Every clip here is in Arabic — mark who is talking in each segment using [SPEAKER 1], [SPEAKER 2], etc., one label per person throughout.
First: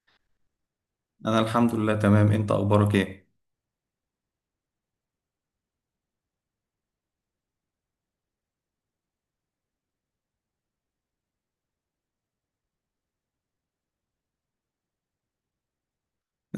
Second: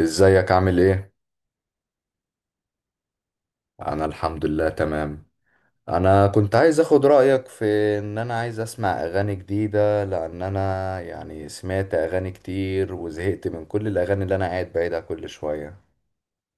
[SPEAKER 1] ازيك؟ عامل ايه؟
[SPEAKER 2] انا الحمد لله تمام. انت اخبارك ايه؟
[SPEAKER 1] انا الحمد لله تمام. انا كنت عايز اخد رأيك في ان انا عايز اسمع اغاني جديدة، لان انا يعني سمعت اغاني كتير وزهقت من كل الاغاني اللي انا قاعد بعيدها كل شوية.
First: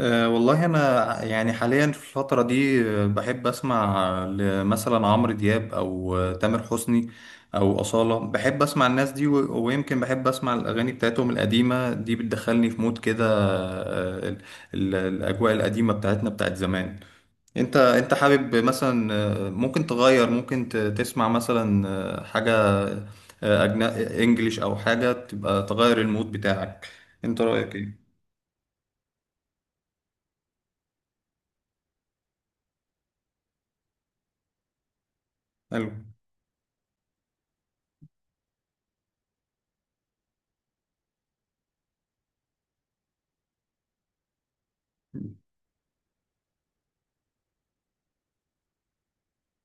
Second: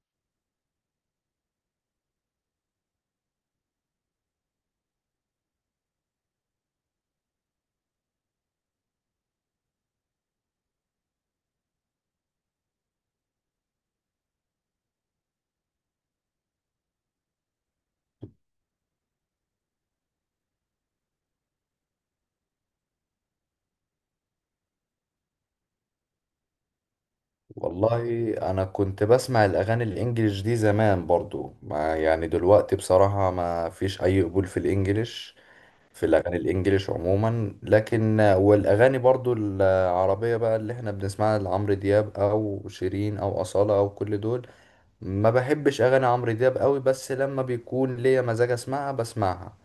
[SPEAKER 2] أه والله، انا يعني حاليا في الفتره دي، بحب اسمع مثلا عمرو دياب او تامر حسني او اصاله. بحب اسمع الناس دي، ويمكن بحب اسمع الاغاني بتاعتهم القديمه دي، بتدخلني في مود كده. الاجواء القديمه بتاعتنا، بتاعت زمان. انت حابب مثلا، ممكن تغير، ممكن تسمع مثلا حاجه، انجليش، او حاجه تبقى تغير المود بتاعك؟ انت رايك
[SPEAKER 1] والله
[SPEAKER 2] ايه؟
[SPEAKER 1] انا كنت بسمع الاغاني الانجليش دي زمان برضو، ما يعني دلوقتي بصراحة ما فيش اي قبول في الانجليش،
[SPEAKER 2] حلو،
[SPEAKER 1] في الاغاني الانجليش عموما. لكن والاغاني برضو العربية بقى اللي احنا بنسمعها لعمرو دياب او شيرين او أصالة او كل دول، ما بحبش اغاني عمرو دياب قوي، بس لما بيكون ليا مزاج اسمعها بسمعها.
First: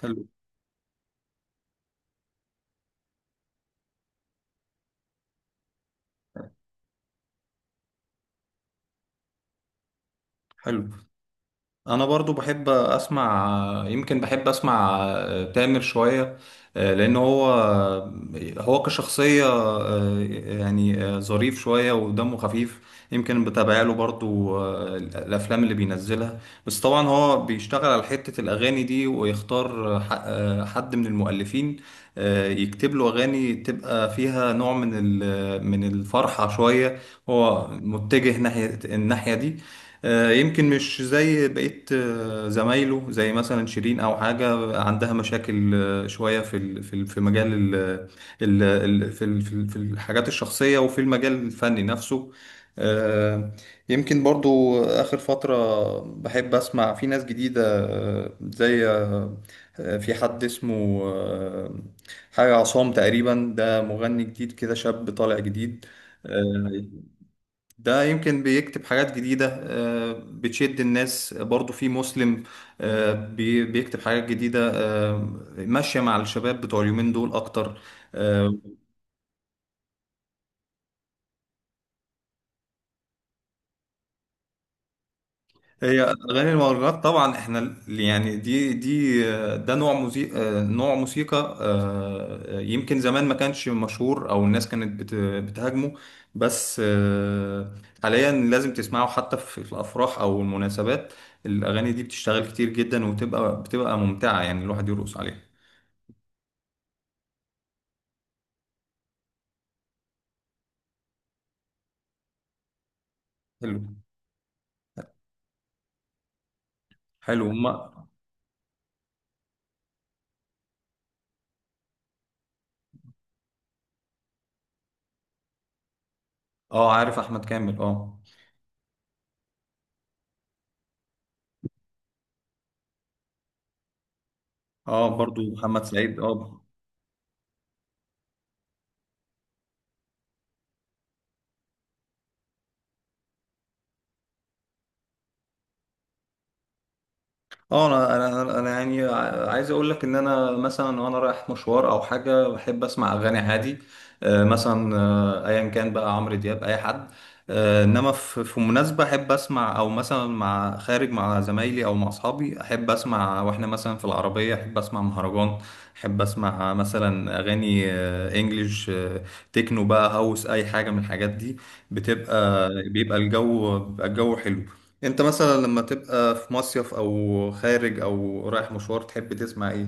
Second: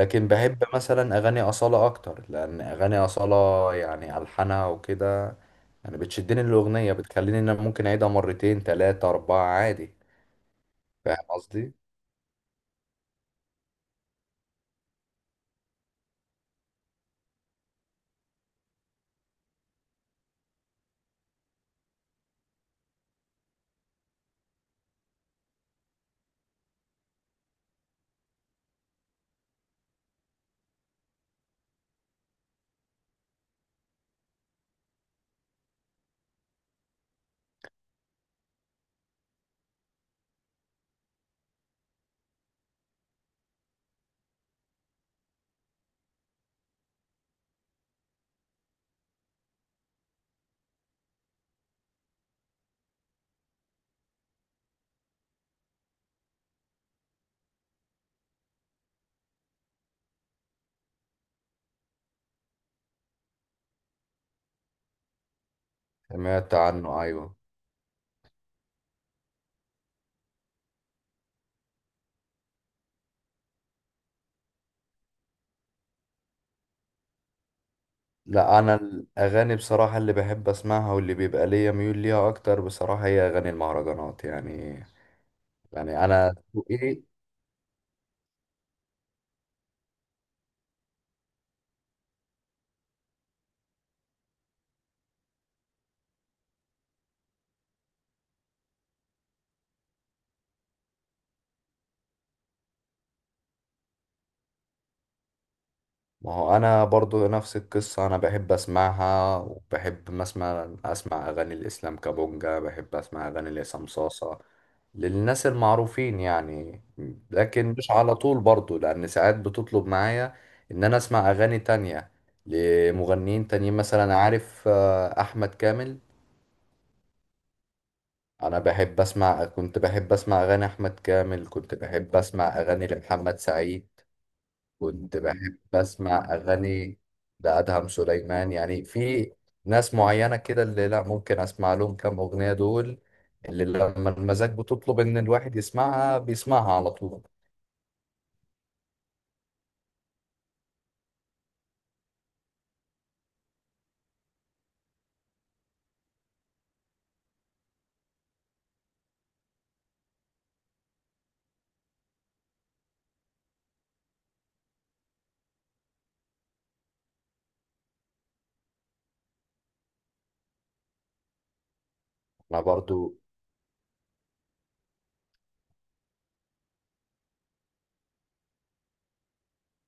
[SPEAKER 2] حلو،
[SPEAKER 1] بحب مثلا اغاني اصالة اكتر، لان اغاني اصالة يعني الحانها وكده، يعني بتشدني الاغنية، بتخليني ان انا ممكن اعيدها مرتين تلاتة اربعة عادي.
[SPEAKER 2] حلو.
[SPEAKER 1] فاهم قصدي؟
[SPEAKER 2] انا برضو بحب اسمع، يمكن بحب اسمع تامر شوية، لان هو كشخصية، يعني ظريف شوية ودمه خفيف. يمكن بتابع له برضو الافلام اللي بينزلها. بس طبعا هو بيشتغل على حتة الاغاني دي، ويختار حد من المؤلفين، يكتب له اغاني تبقى فيها نوع من الفرحة شوية. هو متجه ناحية الناحية دي. يمكن مش زي بقية زمايله، زي مثلا شيرين، أو حاجة عندها مشاكل شوية في مجال ال ال ال في الحاجات الشخصية، وفي المجال الفني نفسه. آه، يمكن برضو آخر فترة بحب أسمع في ناس جديدة، آه، زي آه، آه، في حد اسمه حاجة عصام تقريبا، ده مغني جديد كده، شاب طالع جديد.
[SPEAKER 1] سمعت
[SPEAKER 2] آه،
[SPEAKER 1] عنه، ايوه.
[SPEAKER 2] ده يمكن بيكتب حاجات جديدة بتشد الناس، برضو في مسلم بيكتب حاجات جديدة، ماشية مع الشباب بتوع اليومين دول أكتر. آه،
[SPEAKER 1] لا، انا الاغاني بصراحة اللي بحب اسمعها واللي بيبقى ليا ميول ليها اكتر بصراحة هي اغاني المهرجانات، يعني
[SPEAKER 2] هي
[SPEAKER 1] يعني انا
[SPEAKER 2] اغاني المهرجانات
[SPEAKER 1] ذوقي.
[SPEAKER 2] طبعا. احنا يعني دي، ده نوع موسيقى يمكن زمان ما كانش مشهور، او الناس كانت بتهاجمه. بس حاليا لازم تسمعه، حتى في الافراح او المناسبات. الاغاني دي بتشتغل كتير جدا، بتبقى ممتعة، يعني الواحد يرقص عليها.
[SPEAKER 1] ما هو انا برضو نفس القصة، انا بحب اسمعها، وبحب مثلا اسمع اغاني الاسلام كابونجا، بحب اسمع اغاني
[SPEAKER 2] حلو،
[SPEAKER 1] لعصام صاصة، للناس المعروفين يعني.
[SPEAKER 2] حلو،
[SPEAKER 1] لكن
[SPEAKER 2] ما
[SPEAKER 1] مش على طول برضو، لان ساعات بتطلب معايا ان انا اسمع اغاني تانية لمغنيين تانيين، مثلا عارف احمد كامل.
[SPEAKER 2] اه، عارف احمد كامل، اه.
[SPEAKER 1] انا بحب اسمع، كنت بحب اسمع اغاني احمد كامل، كنت بحب اسمع اغاني لمحمد سعيد،
[SPEAKER 2] اه،
[SPEAKER 1] كنت
[SPEAKER 2] برضو
[SPEAKER 1] بحب
[SPEAKER 2] محمد سعيد،
[SPEAKER 1] أسمع
[SPEAKER 2] اه.
[SPEAKER 1] أغاني لأدهم سليمان، يعني في ناس معينة كده اللي لا ممكن أسمع لهم كام أغنية دول، اللي لما المزاج بتطلب إن الواحد يسمعها بيسمعها على طول.
[SPEAKER 2] اه، انا انا انا أنا يعني عايز اقول لك ان انا مثلا، وانا رايح مشوار او حاجه، بحب اسمع اغاني عادي، مثلا ايا كان، بقى عمرو دياب، اي حد، انما في مناسبه احب اسمع، او مثلا مع خارج، مع زمايلي او مع اصحابي احب اسمع. واحنا مثلا في العربيه احب اسمع مهرجان، احب اسمع مثلا اغاني انجليش، تكنو بقى، هاوس، اي حاجه من الحاجات دي،
[SPEAKER 1] أنا
[SPEAKER 2] بتبقى بيبقى
[SPEAKER 1] برضو
[SPEAKER 2] الجو بيبقى الجو حلو. انت مثلا لما تبقى في مصيف او خارج او رايح مشوار، تحب تسمع ايه؟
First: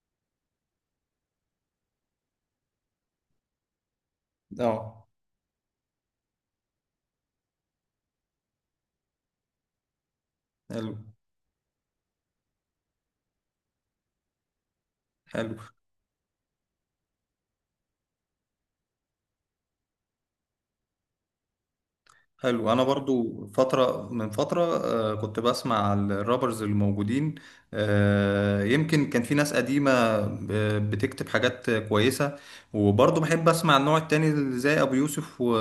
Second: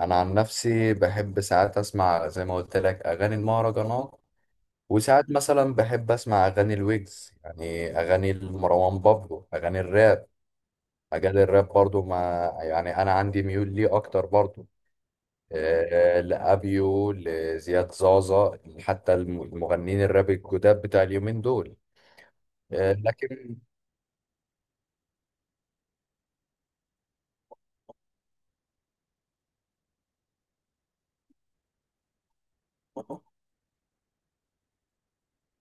[SPEAKER 1] أنا عن نفسي بحب ساعات أسمع زي ما قلت لك أغاني المهرجانات،
[SPEAKER 2] اه.
[SPEAKER 1] وساعات مثلا بحب أسمع أغاني الويجز، يعني أغاني مروان بابلو، أغاني الراب.
[SPEAKER 2] حلو،
[SPEAKER 1] أغاني الراب برضو، ما يعني أنا عندي ميول ليه أكتر برضو،
[SPEAKER 2] حلو،
[SPEAKER 1] لأبيو، لزياد زازا، حتى المغنيين الراب الجداد بتاع اليومين دول.
[SPEAKER 2] حلو. انا برضو
[SPEAKER 1] لكن
[SPEAKER 2] فترة من فترة، كنت بسمع الرابرز الموجودين. يمكن كان في ناس قديمة بتكتب حاجات كويسة. وبرضو بحب اسمع النوع التاني، زي ابو يوسف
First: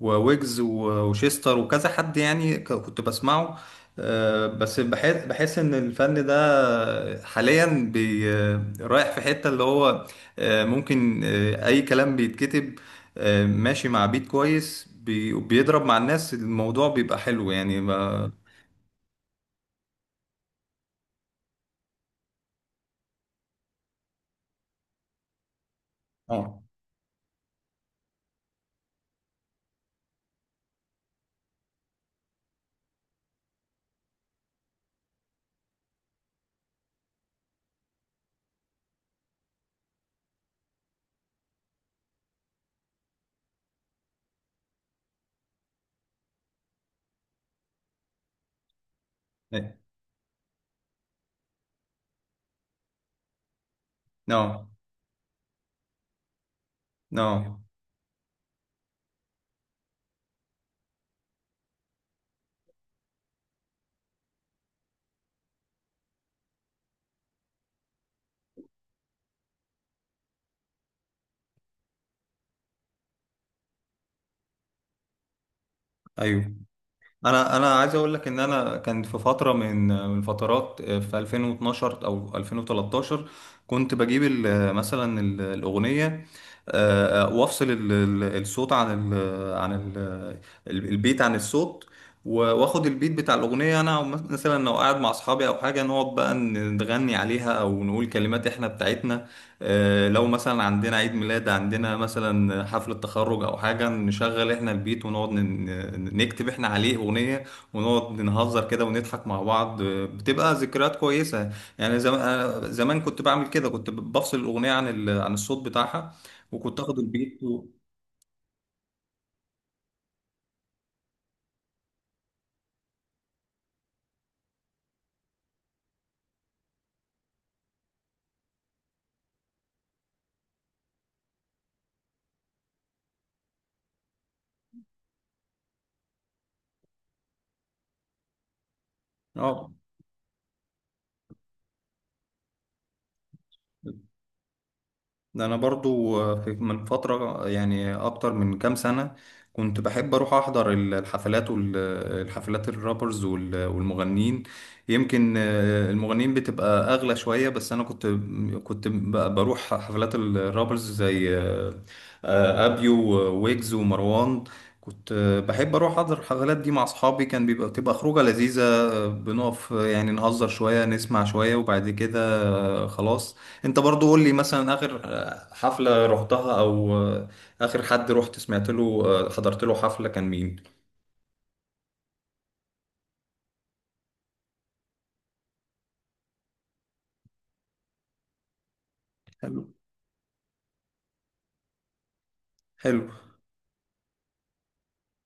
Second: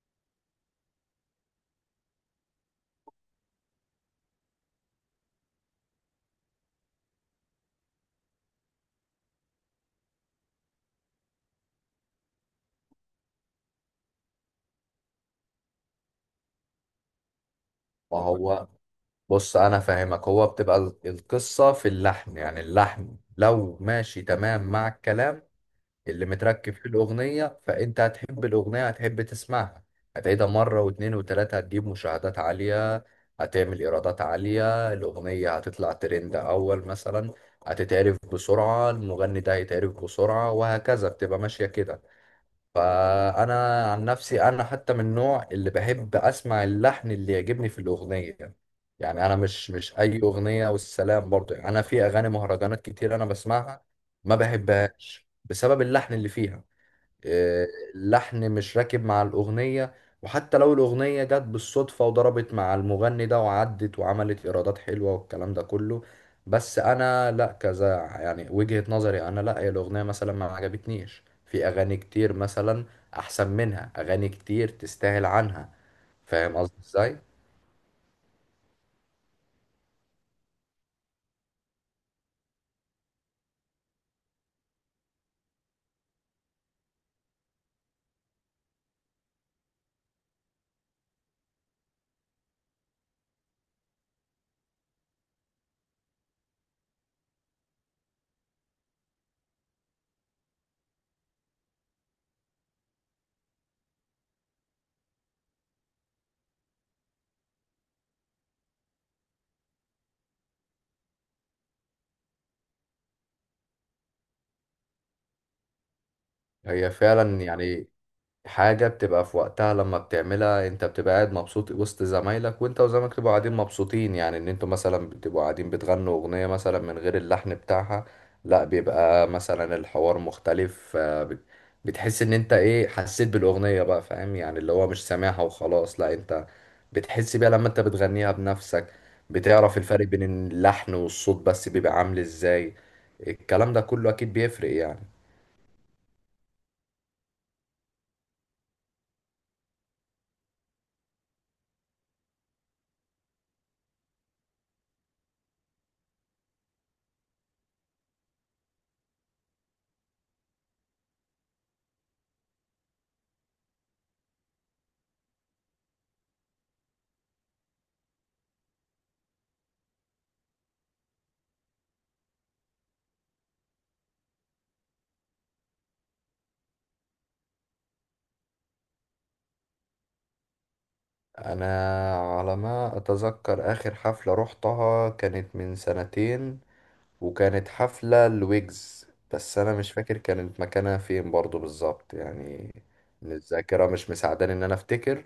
[SPEAKER 2] وويجز وشيستر وكذا حد، يعني كنت بسمعه. بس بحس ان الفن ده حاليا، بي رايح في حتة، اللي هو ممكن اي كلام بيتكتب، ماشي مع بيت كويس، بيضرب مع الناس، الموضوع بيبقى حلو يعني
[SPEAKER 1] ما هو، بص أنا فاهمك، هو بتبقى القصة في اللحن، يعني اللحن لو ماشي تمام مع الكلام اللي
[SPEAKER 2] اه،
[SPEAKER 1] متركب في الأغنية، فأنت هتحب الأغنية، هتحب تسمعها، هتعيدها مرة واتنين وتلاتة، هتجيب مشاهدات عالية، هتعمل إيرادات عالية، الأغنية هتطلع ترند أول مثلا، هتتعرف بسرعة، المغني ده هيتعرف بسرعة، وهكذا بتبقى ماشية كده. فانا عن نفسي انا حتى من النوع اللي بحب اسمع اللحن اللي يعجبني في الاغنيه، يعني انا مش اي اغنيه والسلام برضو، يعني انا في اغاني مهرجانات كتير انا بسمعها ما
[SPEAKER 2] اه،
[SPEAKER 1] بحبهاش بسبب اللحن اللي فيها.
[SPEAKER 2] اه،
[SPEAKER 1] آه، اللحن مش راكب مع الأغنية، وحتى لو الأغنية جت بالصدفة وضربت مع المغني ده وعدت وعملت إيرادات حلوة والكلام ده كله، بس أنا لأ كذا، يعني وجهة نظري أنا لأ، هي الأغنية مثلا ما عجبتنيش، في أغاني كتير مثلا أحسن منها، أغاني كتير تستاهل عنها.
[SPEAKER 2] ايوه.
[SPEAKER 1] فاهم قصدي إزاي؟
[SPEAKER 2] انا عايز اقول لك ان انا كان في فتره، من فترات في 2012 او 2013، كنت بجيب مثلا الاغنيه، وافصل الصوت عن عن ال البيت عن الصوت. واخد البيت بتاع الاغنيه انا، مثلا لو قاعد مع اصحابي او حاجه، نقعد بقى نغني عليها، او نقول كلمات احنا بتاعتنا. لو مثلا عندنا عيد ميلاد، عندنا مثلا حفلة تخرج أو حاجة، نشغل إحنا البيت، ونقعد نكتب إحنا عليه أغنية، ونقعد نهزر كده ونضحك مع بعض، بتبقى ذكريات كويسة. يعني أنا زمان كنت بعمل كده، كنت بفصل الأغنية عن الصوت بتاعها، وكنت
[SPEAKER 1] هي
[SPEAKER 2] آخد البيت
[SPEAKER 1] فعلا يعني حاجة بتبقى في وقتها، لما بتعملها انت بتبقى قاعد مبسوط وسط زمايلك، وانت وزمايلك تبقوا قاعدين مبسوطين، يعني ان انتوا مثلا بتبقوا قاعدين بتغنوا اغنية مثلا من غير اللحن بتاعها، لا بيبقى مثلا الحوار مختلف. بتحس ان انت ايه، حسيت بالاغنية بقى، فاهم، يعني اللي هو مش سامعها وخلاص، لا انت بتحس بيها لما انت بتغنيها بنفسك،
[SPEAKER 2] آه.
[SPEAKER 1] بتعرف الفرق بين اللحن والصوت، بس بيبقى عامل ازاي. الكلام ده كله اكيد بيفرق يعني.
[SPEAKER 2] ده انا برضو، من فترة يعني، اكتر من كام سنة كنت بحب اروح احضر الحفلات، والحفلات الرابرز والمغنيين. يمكن المغنيين بتبقى اغلى شوية، بس انا كنت، بروح حفلات الرابرز، زي ابيو وويجز ومروان. كنت بحب اروح احضر الحفلات دي مع اصحابي، كان بتبقى خروجة لذيذة، بنقف، يعني نهزر شوية، نسمع شوية، وبعد كده خلاص. انت برضو قول لي، مثلا اخر حفلة رحتها، او اخر حد رحت سمعت له حضرت له حفلة، كان مين؟
[SPEAKER 1] انا على ما اتذكر اخر حفلة روحتها كانت من سنتين، وكانت حفلة لويجز، بس
[SPEAKER 2] حلو،
[SPEAKER 1] انا مش فاكر كانت مكانها فين برضو بالظبط يعني،
[SPEAKER 2] حلو،
[SPEAKER 1] الذاكرة مش مساعداني ان انا افتكر.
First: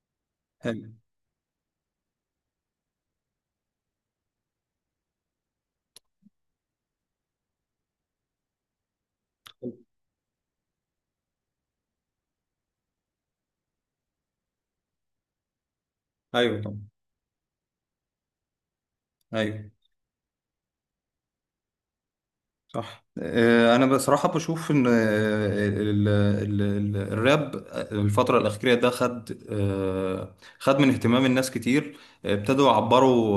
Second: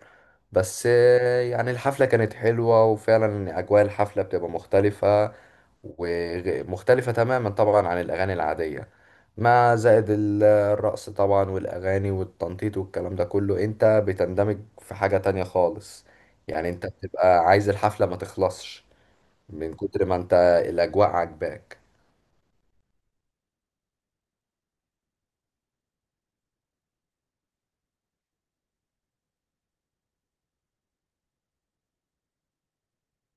[SPEAKER 1] بس
[SPEAKER 2] حلو.
[SPEAKER 1] يعني الحفلة كانت حلوة، وفعلا يعني اجواء الحفلة بتبقى مختلفة، ومختلفة تماما طبعا عن الأغاني العادية، مع زائد الرقص طبعا والأغاني والتنطيط والكلام ده كله، أنت بتندمج في حاجة تانية خالص،
[SPEAKER 2] ايوه
[SPEAKER 1] يعني
[SPEAKER 2] طبعا.
[SPEAKER 1] أنت بتبقى عايز الحفلة ما تخلصش
[SPEAKER 2] ايوه
[SPEAKER 1] من كتر ما أنت الأجواء عاجباك.
[SPEAKER 2] صح. انا بصراحه بشوف ان الراب الفتره الاخيره ده خد من اهتمام الناس كتير. ابتدوا يعبروا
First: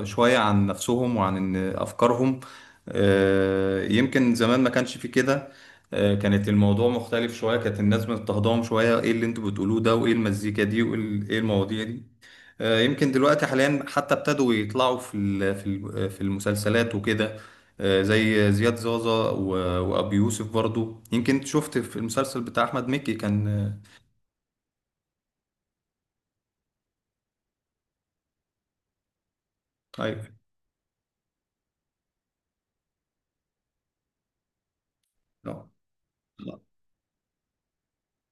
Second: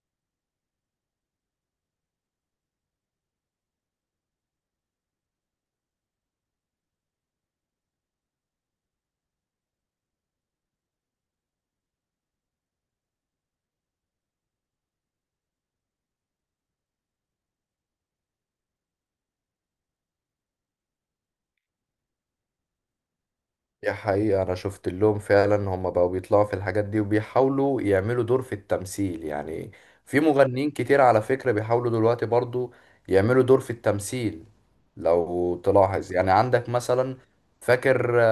[SPEAKER 2] شويه عن نفسهم، وعن إن افكارهم. يمكن زمان ما كانش في كده، كانت الموضوع مختلف شويه، كانت الناس مضطهداهم شويه، ايه اللي انتوا بتقولوه ده، وايه المزيكا دي، وايه إيه المواضيع دي؟ يمكن دلوقتي حاليا، حتى ابتدوا يطلعوا في المسلسلات وكده، زي زياد زازا وأبو يوسف. برضو يمكن شفت في المسلسل بتاع أحمد مكي، كان
[SPEAKER 1] دي حقيقة، أنا شفت لهم فعلا هم بقوا بيطلعوا في الحاجات دي وبيحاولوا يعملوا دور في التمثيل يعني. في
[SPEAKER 2] أيوه.
[SPEAKER 1] مغنيين كتير على فكرة بيحاولوا دلوقتي برضو يعملوا دور في التمثيل، لو
[SPEAKER 2] آه،
[SPEAKER 1] تلاحظ يعني، عندك مثلا فاكر آه،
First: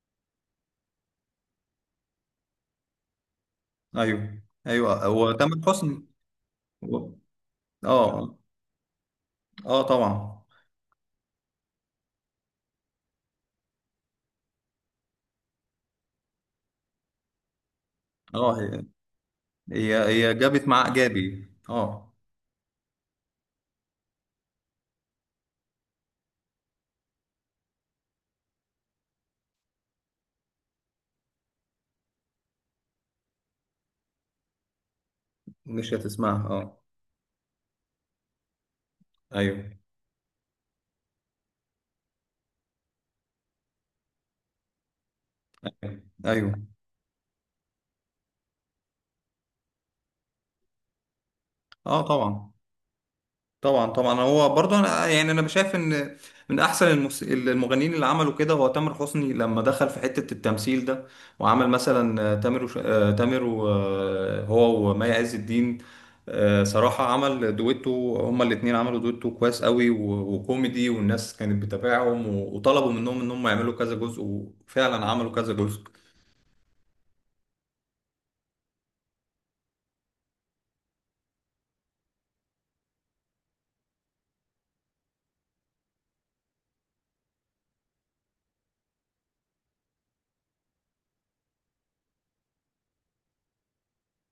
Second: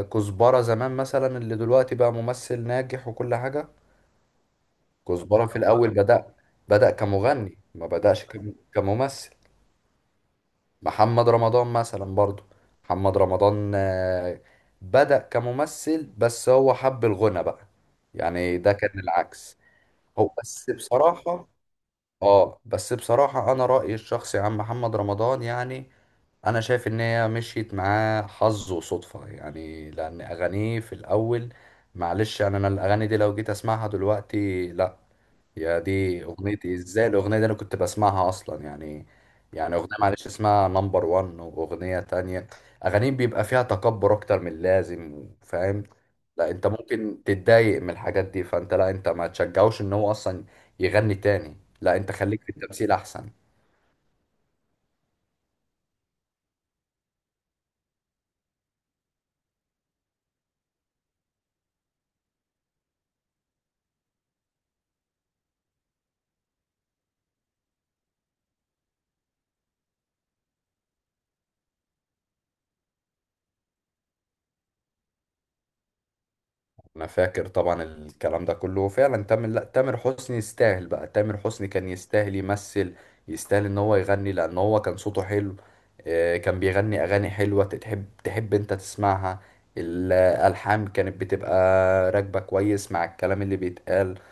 [SPEAKER 1] آه، كزبرة زمان مثلا، اللي دلوقتي بقى ممثل ناجح وكل حاجة.
[SPEAKER 2] أيوه، أيوه. هو
[SPEAKER 1] كزبرة
[SPEAKER 2] تامر
[SPEAKER 1] في الأول
[SPEAKER 2] حسني.
[SPEAKER 1] بدأ
[SPEAKER 2] هو-
[SPEAKER 1] كمغني، ما بدأش
[SPEAKER 2] أه.
[SPEAKER 1] كممثل.
[SPEAKER 2] أه طبعا.
[SPEAKER 1] محمد رمضان مثلا برضو، محمد رمضان بدأ كممثل، بس هو حب الغنى بقى،
[SPEAKER 2] أه.
[SPEAKER 1] يعني ده
[SPEAKER 2] هي
[SPEAKER 1] كان العكس.
[SPEAKER 2] هي
[SPEAKER 1] هو
[SPEAKER 2] هي جابت
[SPEAKER 1] بس
[SPEAKER 2] مع
[SPEAKER 1] بصراحة،
[SPEAKER 2] إيجابي، أه.
[SPEAKER 1] اه بس بصراحة انا رأيي الشخصي عن محمد رمضان يعني، انا شايف ان هي مشيت معاه حظ وصدفة، يعني لان اغانيه في الاول، معلش يعني، انا الاغاني دي لو جيت اسمعها دلوقتي لا، يا
[SPEAKER 2] مش
[SPEAKER 1] دي
[SPEAKER 2] هتسمعها،
[SPEAKER 1] اغنيتي
[SPEAKER 2] أه.
[SPEAKER 1] ازاي، الاغنيه دي انا كنت بسمعها اصلا يعني؟ يعني
[SPEAKER 2] أيوه،
[SPEAKER 1] اغنيه معلش اسمها نمبر 1، واغنيه تانية، اغانيهم بيبقى فيها تكبر اكتر من اللازم، فاهم؟ لا
[SPEAKER 2] أيوه.
[SPEAKER 1] انت ممكن تتضايق من الحاجات دي، فانت لا، انت ما تشجعوش ان هو اصلا يغني تاني، لا،
[SPEAKER 2] أه
[SPEAKER 1] انت خليك في
[SPEAKER 2] طبعا،
[SPEAKER 1] التمثيل احسن.
[SPEAKER 2] طبعا، طبعا. هو برضه انا يعني، انا شايف ان من احسن المغنيين اللي عملوا كده هو تامر حسني، لما دخل في حتة التمثيل ده، وعمل مثلا تامر وش... آه، تامر و... آه، هو ومي عز الدين. صراحة عمل دويتو، هما الاتنين عملوا دويتو كويس قوي وكوميدي، والناس كانت بتتابعهم، وطلبوا منهم ان هم يعملوا كذا جزء، وفعلا عملوا كذا جزء.
[SPEAKER 1] انا فاكر طبعا الكلام ده كله فعلا، تامر، لا تامر حسني يستاهل بقى، تامر حسني كان يستاهل يمثل، يستاهل ان هو يغني، لان هو كان صوته حلو. كان بيغني اغاني حلوة تحب انت تسمعها، الالحان كانت بتبقى راكبة كويس مع الكلام اللي بيتقال.